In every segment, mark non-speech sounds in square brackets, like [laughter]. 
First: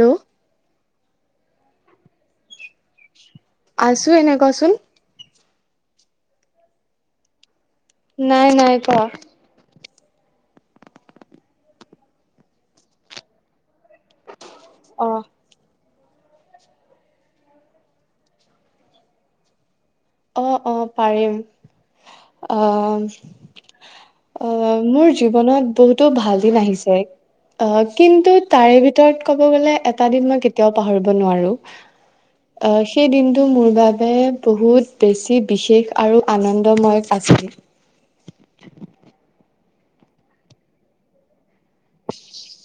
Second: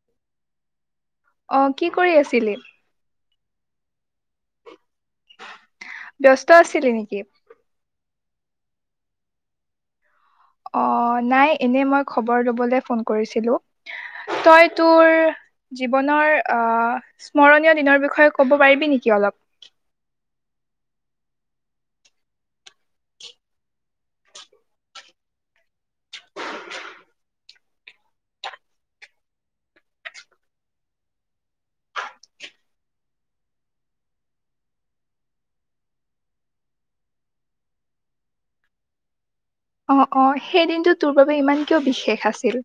Hello অঁ কি কৰি আছিলি? আছো এনে কোৱাচোন ব্যস্ত আছিলি নেকি নাই নাই কোৱা অ নাই এনে মই খবৰ লবলৈ ফোন কৰিছিলো তই অ। তোৰ জীৱনৰ আহ স্মৰণীয় দিনৰ বিষয়ে ক'ব পাৰিবি নেকি অলপ অ অ পাৰিম আহ অ মোৰ জীৱনত বহুতো ভাল দিন আহিছে অ কিন্তু তাৰে ভিতৰত ক'ব গ'লে এটা দিন মই কেতিয়াও পাহৰিব নোৱাৰো অ সেই দিনটো মোৰ বাবে বহুত বেছি বিশেষ আৰু আনন্দময় আছিল অ অ সেই দিনটো তোৰ বাবে ইমান কিয় বিশেষ আছিল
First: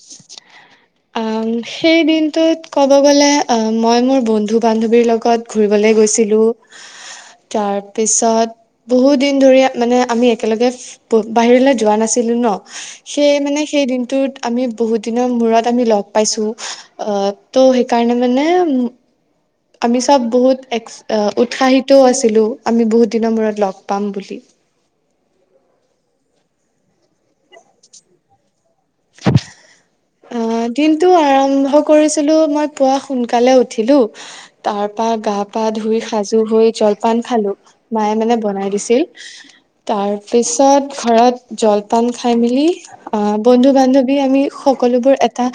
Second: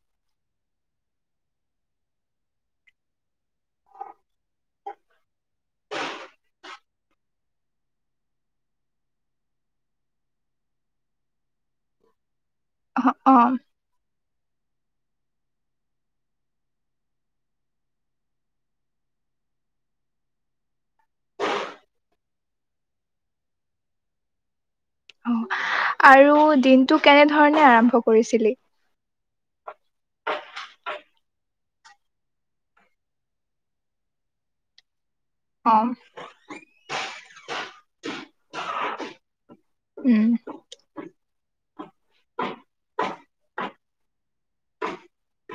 সেই দিনটোত ক'ব গ'লে মই মোৰ বন্ধু বান্ধৱীৰ লগত ঘুৰিবলে গৈছিলোঁ তাৰ পিছত বহুত দিন ধৰি মানে আমি একেলগে বাহিৰলৈ যোৱা নাছিলো ন? অ সেইয়ে অ মানে সেই দিনটোত আমি বহুত দিনৰ মূৰত আমি লগ পাইছো, আহ ত' সেইকাৰণে মানে আমি চব বহুত এক আহ উৎসাহিতও আছিলো আমি বহুত দিনৰ মূৰত লগ পাম বুলি। আৰু দিনটো কেনেধৰণে আৰম্ভ কৰিছিলি? অ' দিনটো আৰম্ভ কৰিছিলো মই পুৱা সোনকালে উঠিলো তাৰ পৰা গা পা অ ধুই সাজু হৈ জলপান খালো, মায়ে মানে বনাই দিছিল। তাৰ উম পিছত ঘৰত জলপান খাই মেলি অ' বন্ধু বান্ধৱী আমি সকলোবোৰ এটা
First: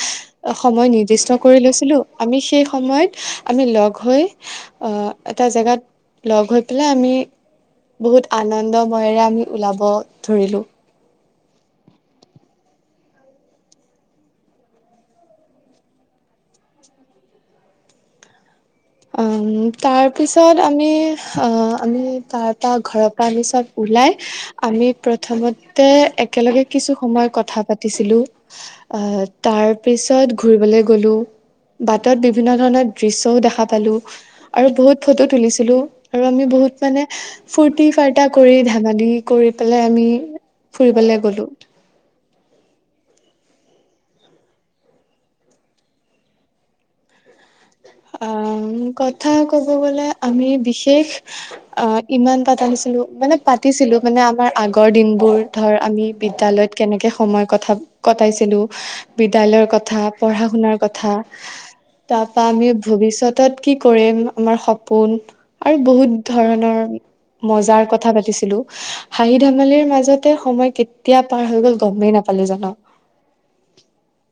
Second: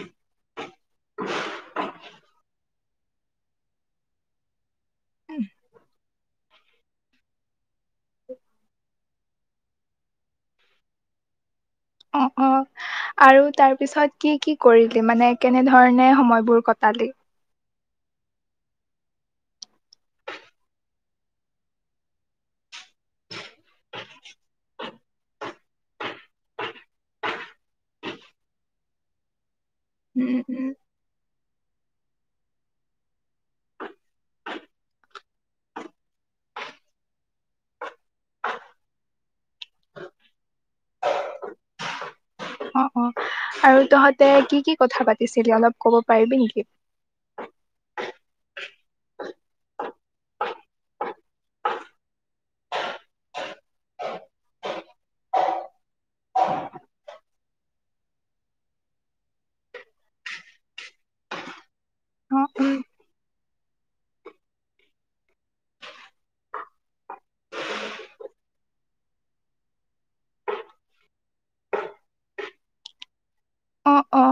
সময় নিৰ্দিষ্ট কৰি লৈছিলো, আমি সেই সময়ত আমি লগ হৈ এটা জেগাত লগ হৈ পেলাই আমি বহুত আনন্দময়েৰে আমি ওলাব ধৰিলোঁ। অ', অ' আৰু তাৰ পিছত কি কি কৰিলি? মানে কেনেধৰণে সময়বোৰ কটালি? তাৰপিছত আমি আমি তাৰপৰা ঘৰৰ পৰা আমি চব ওলাই আমি প্ৰথমতে একেলগে কিছু সময় কথা পাতিছিলো। আহ তাৰ পিছত উম উম ঘূৰিবলৈ গ'লো, বাটত বিভিন্ন ধৰণৰ দৃশ্যও দেখা পালো, আৰু বহুত ফটো তুলিছিলো, আৰু আমি বহুত মানে ফূুৰ্তি ফাৰ্তা কৰি ধেমালি কৰি পেলাই আমি ফুৰিবলৈ গ'লো। অ', অ'। আৰু তহঁতে কি কি কথা পাতিছিলি অলপ ক'ব পাৰিবি নেকি? আহ কথা ক'ব গ'লে আমি বিশেষ অ' ইমান পাতা নিছিলো মানে পাতিছিলো মানে আমাৰ আগৰ দিনবোৰ ধৰ আমি বিদ্যালয়ত কেনেকে সময় কথা কটাইছিলোঁ বিদ্যালয়ৰ কথা, পঢ়া শুনাৰ কথা, তাৰ অ পৰা আমি উম, ভৱিষ্যতত কি কৰিম, আমাৰ সপোন আৰু বহুত ধৰণৰ মজাৰ কথা পাতিছিলো। হাঁহি ধেমালিৰ মাজতে সময় কেতিয়া পাৰ হৈ গ'ল গ'মেই নাপালো জান। অ', অ'।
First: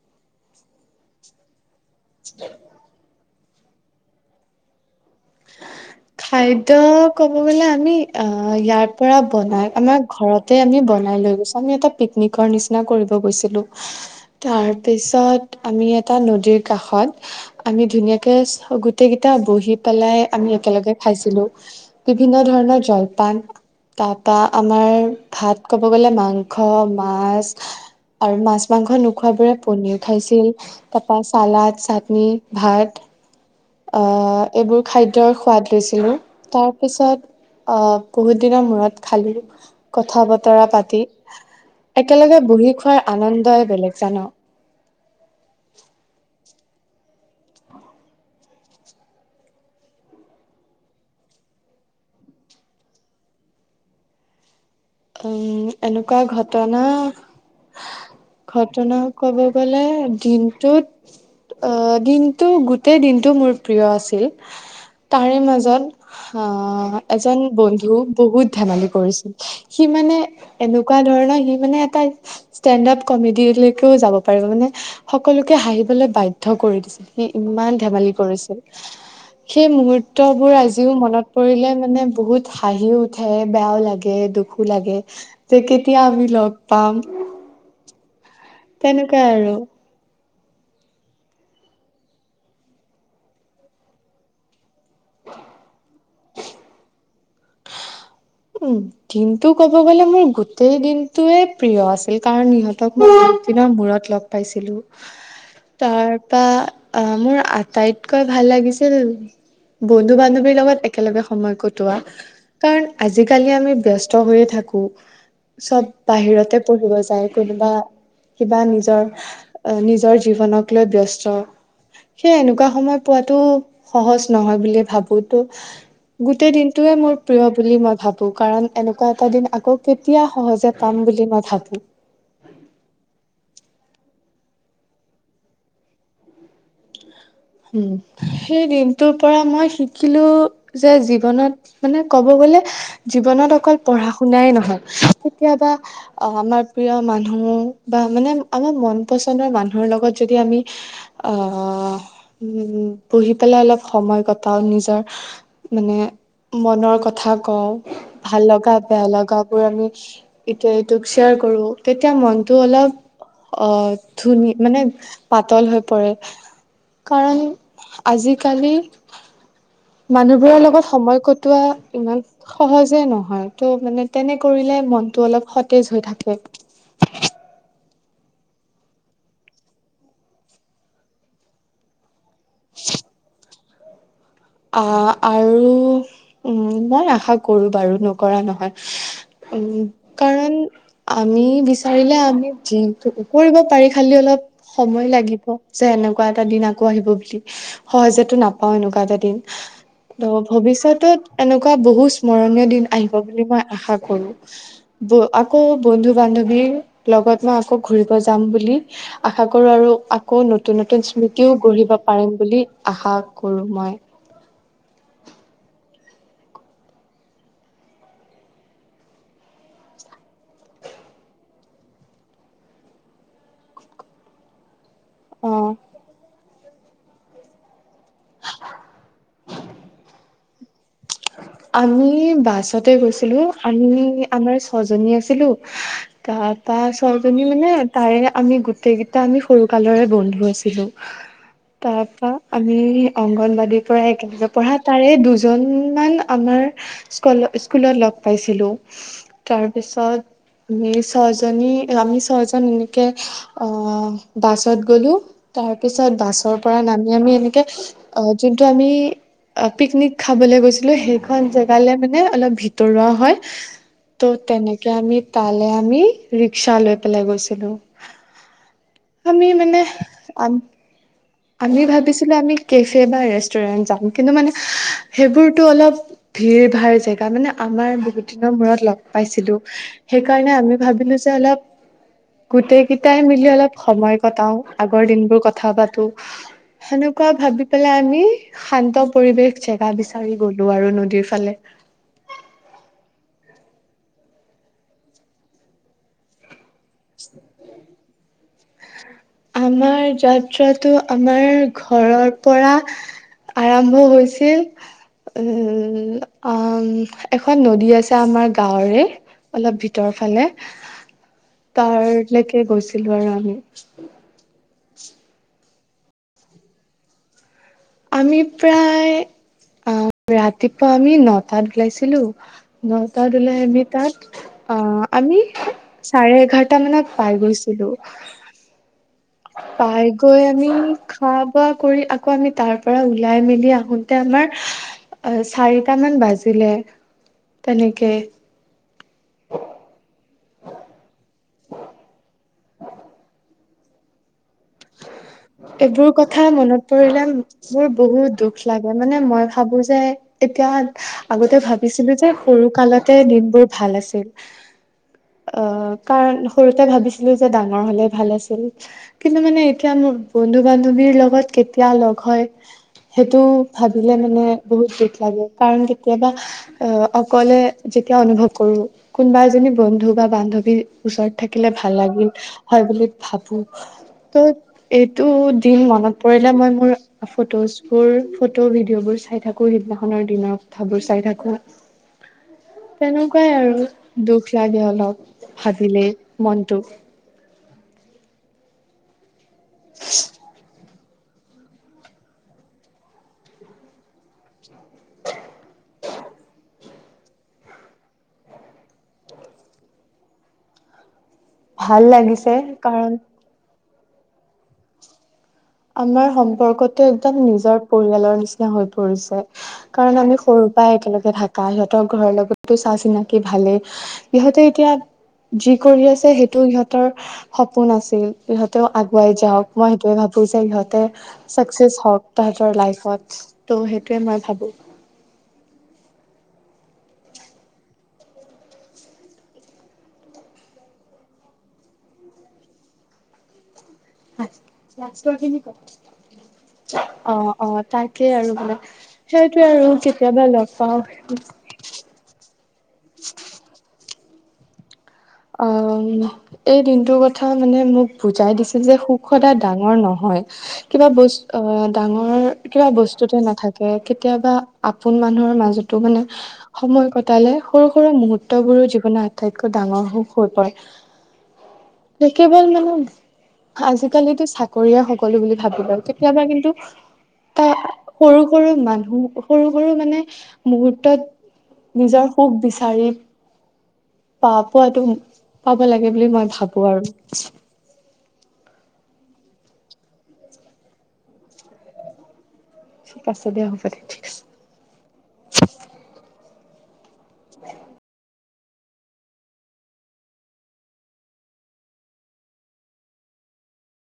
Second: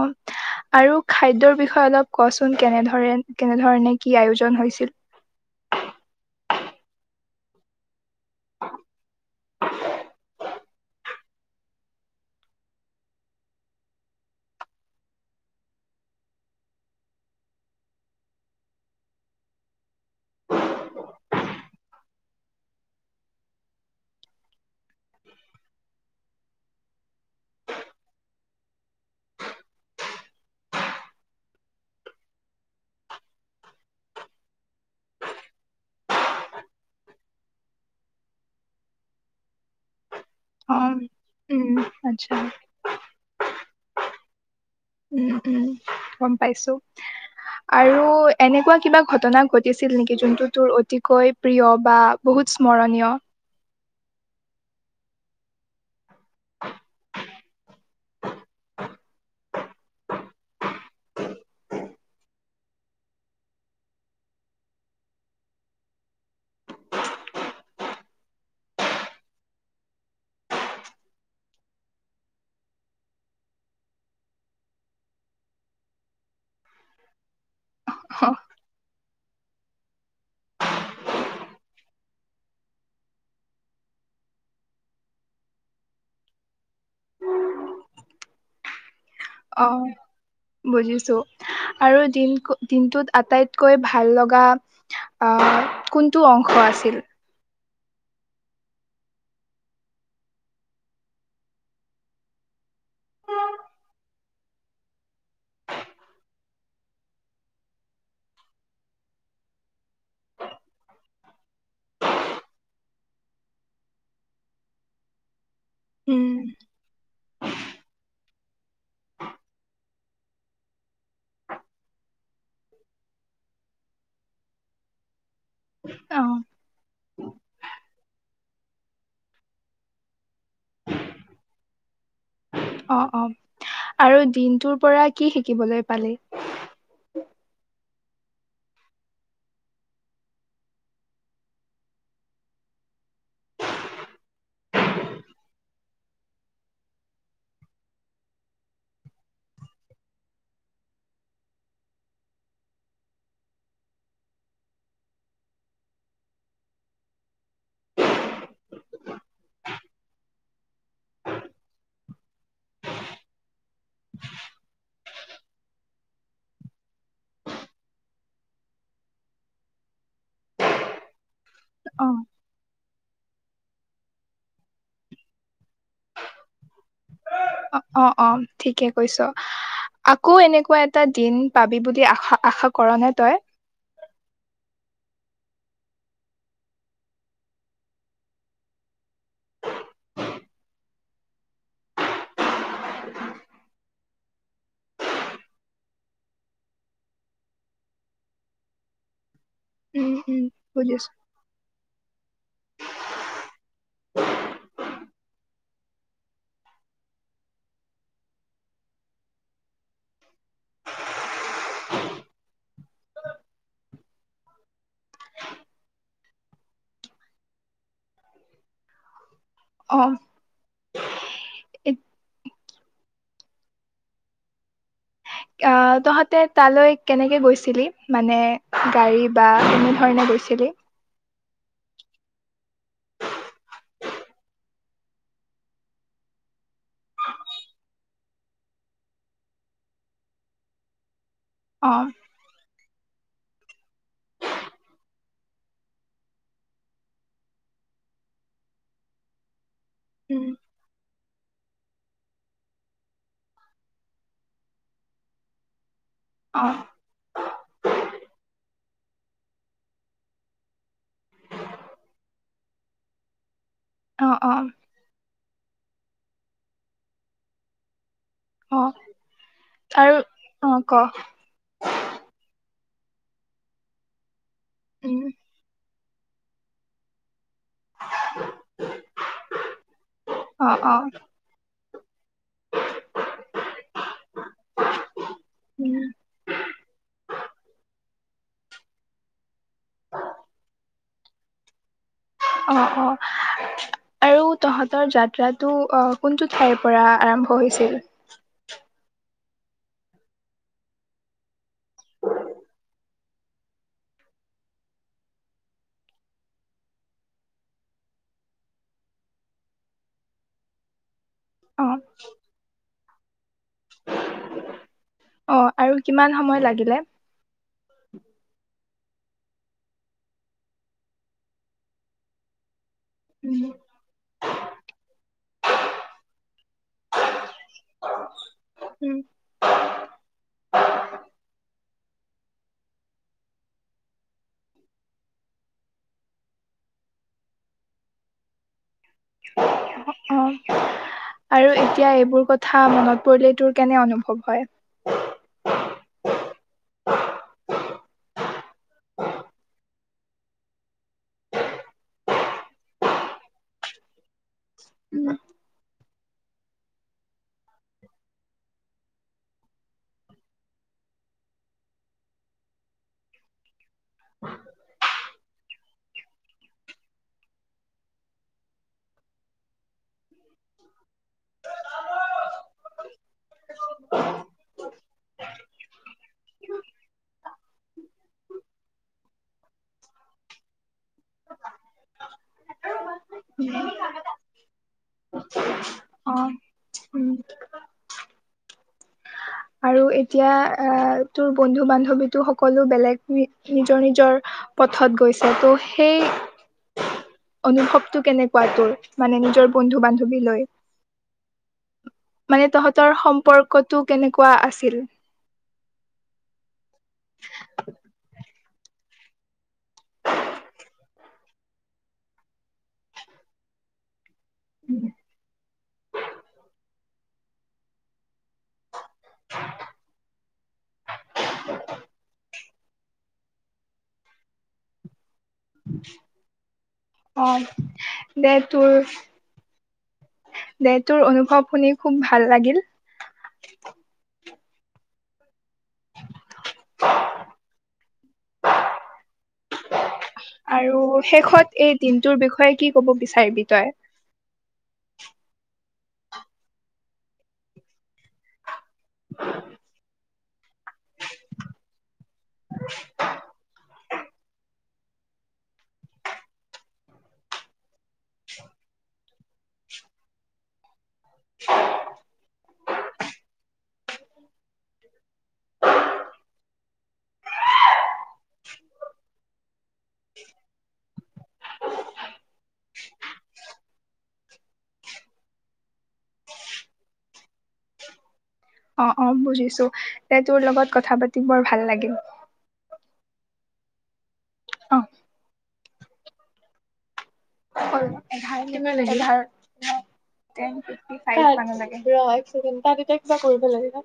আৰু খাদ্যৰ বিষয়ে অলপ কোৱাচোন কেনেধৰেণ কেনেধৰণে কি আয়োজন হৈছিল? [unintelligible] খাদ্য ক'ব গ'লে আমি অ' ইয়াৰ পৰা বনাই আমাৰ ঘৰত তে আমি বনাই লৈ গৈছো। আমি এটা পিকনিকৰ নিচিনা কৰিব গৈছিলো। তাৰপিছত আমি এটা নদীৰ কাষত আমি ধুনীয়াকে গোটেই কেইটা বহি পেলাই আমি একেলগে খাইছিলো। বিভিন্ন ধৰণৰ জলপান তাৰপা আমাৰ ভাত ক'ব গ'লে মাংস, মাছ আৰু মাছ মাংস নোখোৱাবোৰে পনীৰ খাইছিল। তাৰপা চালদ চাটনি ভাত অ, এইবোৰ খাদ্যৰ সোৱাদ লৈছিলোঁ। তাৰপিছত অ', বহুত দিনৰ মূৰত খালি কথা বত তৰা অ পাতি উম আচ্ছা একেলগে বহি খোৱাৰ আনন্দই বেলেগ জান? উম, উম গ'ম পাইছো। আৰু এনেকুৱা কিবা ঘটনা ঘটিছিল নেকি যোনটো তোৰ অতিকৈ প্ৰিয় বা বহুত স্মৰণীয় উম, এনেকুৱা ঘটনা ঘটনা ক'ব গলে দিনটোত আহ দিনটো গোটেই দিনটো মোৰ প্ৰিয় আছিল তাৰে মাজত আহ এজন বন্ধু বহুত ধেমালি কৰিছিল সি মানে এনেকুৱা ধৰণৰ সি মানে এটা ষ্টেণ্ড আপ কমেডিলৈকেও যাব পাৰিব মানে সকলোকে হাঁহিবলৈ বাধ্য কৰি দিছিল সি ইমান ধেমালি কৰিছিল সেই মুহুৰ্তবোৰ আজিও মনত পৰিলে মানে বহুত হাঁহিও উঠে বেয়াও লাগে দুখ লাগে তে কেতিয়া আমি লগ পাম তেনেকুৱা আৰু অ, বুজিছো আৰু দিন দিনটোত আটাইতকৈ ভাল লগা আহ, কোনটো অংশ আছিল? উম, দিনটো ক'ব গ'লে মোৰ গোটেই দিনটোৱে প্ৰিয় আছিল কাৰণ ইহত মই বহুত দিনৰ মূৰত লগ পাইছিলো তাৰপা অ, মোৰ আটাইতকৈ ভাল লাগিছিল বন্ধু বান্ধৱীৰ লগত একেলগে সময় কটোৱা কাৰণ আজিকালি আমি ব্যস্ত হৈয়ে থাকো চব উম বাহিৰতে পঢ়িব যায় কোনোবা কিবা নিজৰ নিজৰ জীৱনক লৈ ব্যস্ত সেই এনেকুৱা সময় পোৱাতো সহজ নহয় বুলিয়েই ভাবো অ গোটেই দিনটোয়ে মোৰ প্ৰিয় বুলি মই ভাবোঁ কাৰণ এনেকুৱা এটা দিন আকৌ কেতিয়া সহজে পাম বুলি মই ভাবোঁ অ, অ, আৰু দিনটোৰ পৰা কি শিকিবলৈ পালি? উম, সেই দিনটোৰ পৰা মই শিকিলো যে জীৱনত মানে ক'ব গ'লে জীৱনত অকল পঢ়া শুনাই নহয় কেতিয়াবা অ, আমাৰ প্ৰিয় মানুহ বা মানে আমাৰ মন পচন্দৰ মানুহৰ লগত যদি আমি আহ, উ, বহি পেলাই অলপ সময় কটাও নিজৰ মানে মনৰ কথা কওঁ ভাল লগা বেয়া লগাবোৰ আমি ইটোয়ে সিটোক শ্বেয়াৰ কৰো তেতিয়া মনটো অলপ অ, ধুনি মানে পাতল হৈ পৰে কাৰণ আজিকালি মানুহবোৰৰ লগত সময় কটোৱা অ ইমান সহজে নহয় ত' মানে তেনে কৰিলে মনটো অলপ সতেজ হৈ থাকে অ, অ, অ, ঠিকে কৈছ আকৌ এনেকুৱা এটা দিন পাবি বুলি আশা আশা কৰ নে তই? আহ, আৰু উম, মই আশা কৰো বাৰু নকৰা নহয় উম, কাৰণ আমি বিচাৰিলে আমি যিটো কৰিব পাৰি খালি অলপ সময় লাগিব যে এনেকুৱা এটা দিন আকৌ আহিব বুলি সহজেতো নাপাও এনেকুৱা এটা দিন উম ত উম বুজিছো। ভৱিষ্যতত এনেকুৱা বহু স্মৰণীয় দিন আহিব বুলি মই আশা কৰো। বৌ আকৌ বন্ধু বান্ধৱীৰ লগত মই আকৌ ঘূৰিব যাম বুলি - আশা কৰো আৰু আক - আকৌ নতুন নতুন স্মৃতিও গঢ়িব পাৰিম বুলি আশা কৰো মই। অ'। এত- অ আ, তহঁতে তালৈ কেনেকে গৈছিলি? মানে গাড়ী বা কেনেধৰণে গৈছিলি? আমি বাছতে গৈছিলোঁ, আমি আমাৰ ছজনী আছিলোঁ তা তাৰছজনী মানে তাৰে আমি গোটেইকেইটা আমি সৰু কালৰে বন্ধু আছিলোঁ। [inaudible] তাৰপা আমি অংগনবাদীৰ পৰা একেলগে পঢ়া, তাৰে দুজন ইমান আমাৰ স্কুল-স্কুলত লগ পাইছিলোঁ তাৰপিছত উ। ই ছজনি, আমি ছয়জন এনেকে বাছত গ'লোঁ তাৰপিছত বাছ য'ৰ অ', পৰা নামি আমি এনেকে অ' যোনটো আমি পিকনিক খাবলৈ গৈছিল সেইখন জেগালে মানে অলপ ভিতৰুৱা হয় অ', ত' অ', তেনে তে আমি তালে আমি ৰিক্সা লৈ পেলাই গৈছিলোঁ। অ', আমি মানে আৰু আন অ', ক। আমি ভাবিছিলোঁ আমি কেফে বা ৰেষ্টুৰেন্ট যাম কিন্তু মানে উম সেইবোৰ টো অলপ ভিৰ ভাৰ জেগা মানে আমাৰ বহুত দিনৰ মূৰত লগ পাইছিলোঁ সেইকাৰণে আমি অ', অ', ভাবিলোঁ যে অলপ গোটেই কেইটাই মিলি অলপ সময় কটাও, আগৰ দিনবোৰ কথা উম পাতোঁ হেনেকুৱা ভাবি পেলাই আমি শান্ত পৰিৱেশ জেগা বিচাৰি গ'লোঁ আৰু নদীৰ ফালে। অ', অ', আৰু তহঁতৰ যাত্ৰাটো অ' কোনটোত ঠাইৰ পৰা আৰম্ভ হৈছিল? আমাৰ যাত্ৰাটো আমাৰ ঘৰৰ পৰা আৰম্ভ হৈছিল। উ, উ, উ, অ' এখন নদী আছে আমাৰ গাঁৱৰে অলপ ভিতৰ ফালে, অ', তাৰ লৈকে গৈছিলোঁ আৰু আমি। [inaudible] [inaudible] অ', আৰু কিমান সময় লাগিলে? আমি প্ৰায় আ, ৰাতিপুৱা আমি নটাত ওলাইছিলোঁ নটাত ওলাই উম, আমি তাত অ' আমি চাৰে এঘাৰটা মানত পাই গৈছিলোঁ। উম। পাই গৈ আমি খোৱা বোৱা কৰি আকৌ আমি তাৰ পৰা ওলাই মেলি আহোঁতে আমাৰ অ' চাৰিটামান বাজিলে তেনেকে। অ'। আৰু এতিয়া এইবোৰ কথা মনত পৰিলে তোৰ কেনে অনুভৱ হয়? এইবোৰ কথা মনত পৰিলে মোৰ বহুত দুখ লাগে, মানে মই ভাবোঁ যে এতিয়া আগতে ভাবিছিলোঁ যে সৰু কালতে দিনবোৰ ভাল আছিল। উ। অ', কাৰণ সৰুতে ভাবিছিলোঁ যে ডাঙৰ হ'লে ভাল আছিল। কিন কি মানে এতিয়া মোৰ বন্ধু বান্ধৱীৰ লগত কেতিয়া লগ হয় সেইটো ভাবিলে মানে বহুত দুখ লাগে কাৰণ কেতিয়াবা অ অকলে যেতিয়া অনুভৱ কৰো কোনোবা এজনী বন্ধু বা বান্ধৱীৰ ওচৰত থাকিলে ভাল লাগিল হয় বুলি ভাবো ত এইটো দিন মনত পৰিলে মই মোৰ ফটোচ বোৰ ফটো ভিডিঅ' বোৰ চাই থাকো সিদিনাখনৰ দিনৰ কথাবোৰ চাই থাকো [inaudible] তেনেকুৱাই আৰু দুখ লাগে অলপ ভাবিলেই অ মনটো উম আৰু এতিয়া আ তোৰ বন্ধু বান্ধৱীতো সকলো বেলেগ নিজৰ নিজৰ পথত গৈছে ত' সেই অনুভৱটো কেনেকুৱা তোৰ মানে নিজৰ বন্ধু বান্ধৱীলৈ ভাল লাগিছে মানে তহঁতৰ কাৰণ সম্পৰ্কটো কেনেকুৱা আছিল আমাৰ সম্পৰ্কটো একদম নিজৰ পৰিয়ালৰ নিচিনা হৈ পৰিছে কাৰণ আমি সৰুৰ পৰাই একেলগে থাকা সিহঁতৰ ঘৰৰ লগতো চাহ চিনাকি ভালেই ইহঁতে এতিয়া যি কৰি আছে সেইটো ইহঁতৰ সপোন আছিল ইহঁতেও আগুৱাই যাওক মই সেইটোৱে ভাবো যে সিহঁতে চাকচেছ হওক তাহ তৰ লাইত ত' সেইটোৱে মই ভাবো। অ দে তোৰ দে তোৰ অনুভৱ শুনি খুব ভাল লাগিল। অ অ তাকেই আৰু মানে সেইটোৱে আৰু কেতিয়াবা লগ আৰু পাও শেষত এই দিনটোৰ বিষয়ে কি ক'ব বিচাৰিবি তই অ এই দিনটোৰ কথা মানে মোক বুজাই দিছিল যে সুখ সদায় ডাঙ ডাঙৰ নহয় কিবা বস্ত ডাঙৰ কিবা বস্তুতে নাথাকে কেতিয়াবা আপোন মানুহৰ মাজতো মানে সময় কটালে সৰু সৰু মুহুৰৰ্তবোৰো জীৱনত আটাইতকৈ ডাঙৰ সুখ হৈ পৰে কেৱল মানে আজিকালিতো চাকৰিয়ে সকলো বুলি ভাবি লও কেতিয়াবা কিন্তু এটা সৰু সৰু মানুহ সৰু সৰু মানে মুহুৰ্তত নিজৰ সুখ বিচাৰি প পোৱাটো পাব লাগে বুলি মই ভাবো আৰু অ অ বুজিছো তে তোৰ লগত কথা পাতি বৰ ভাল লাগিল ঠিক আছে দিয়া হ'ব দে ঠিক আছে অ হল এঘাৰ মিনিট এঘাৰ [unintelligible] এতিয়া কিবা কৰিব লাগিব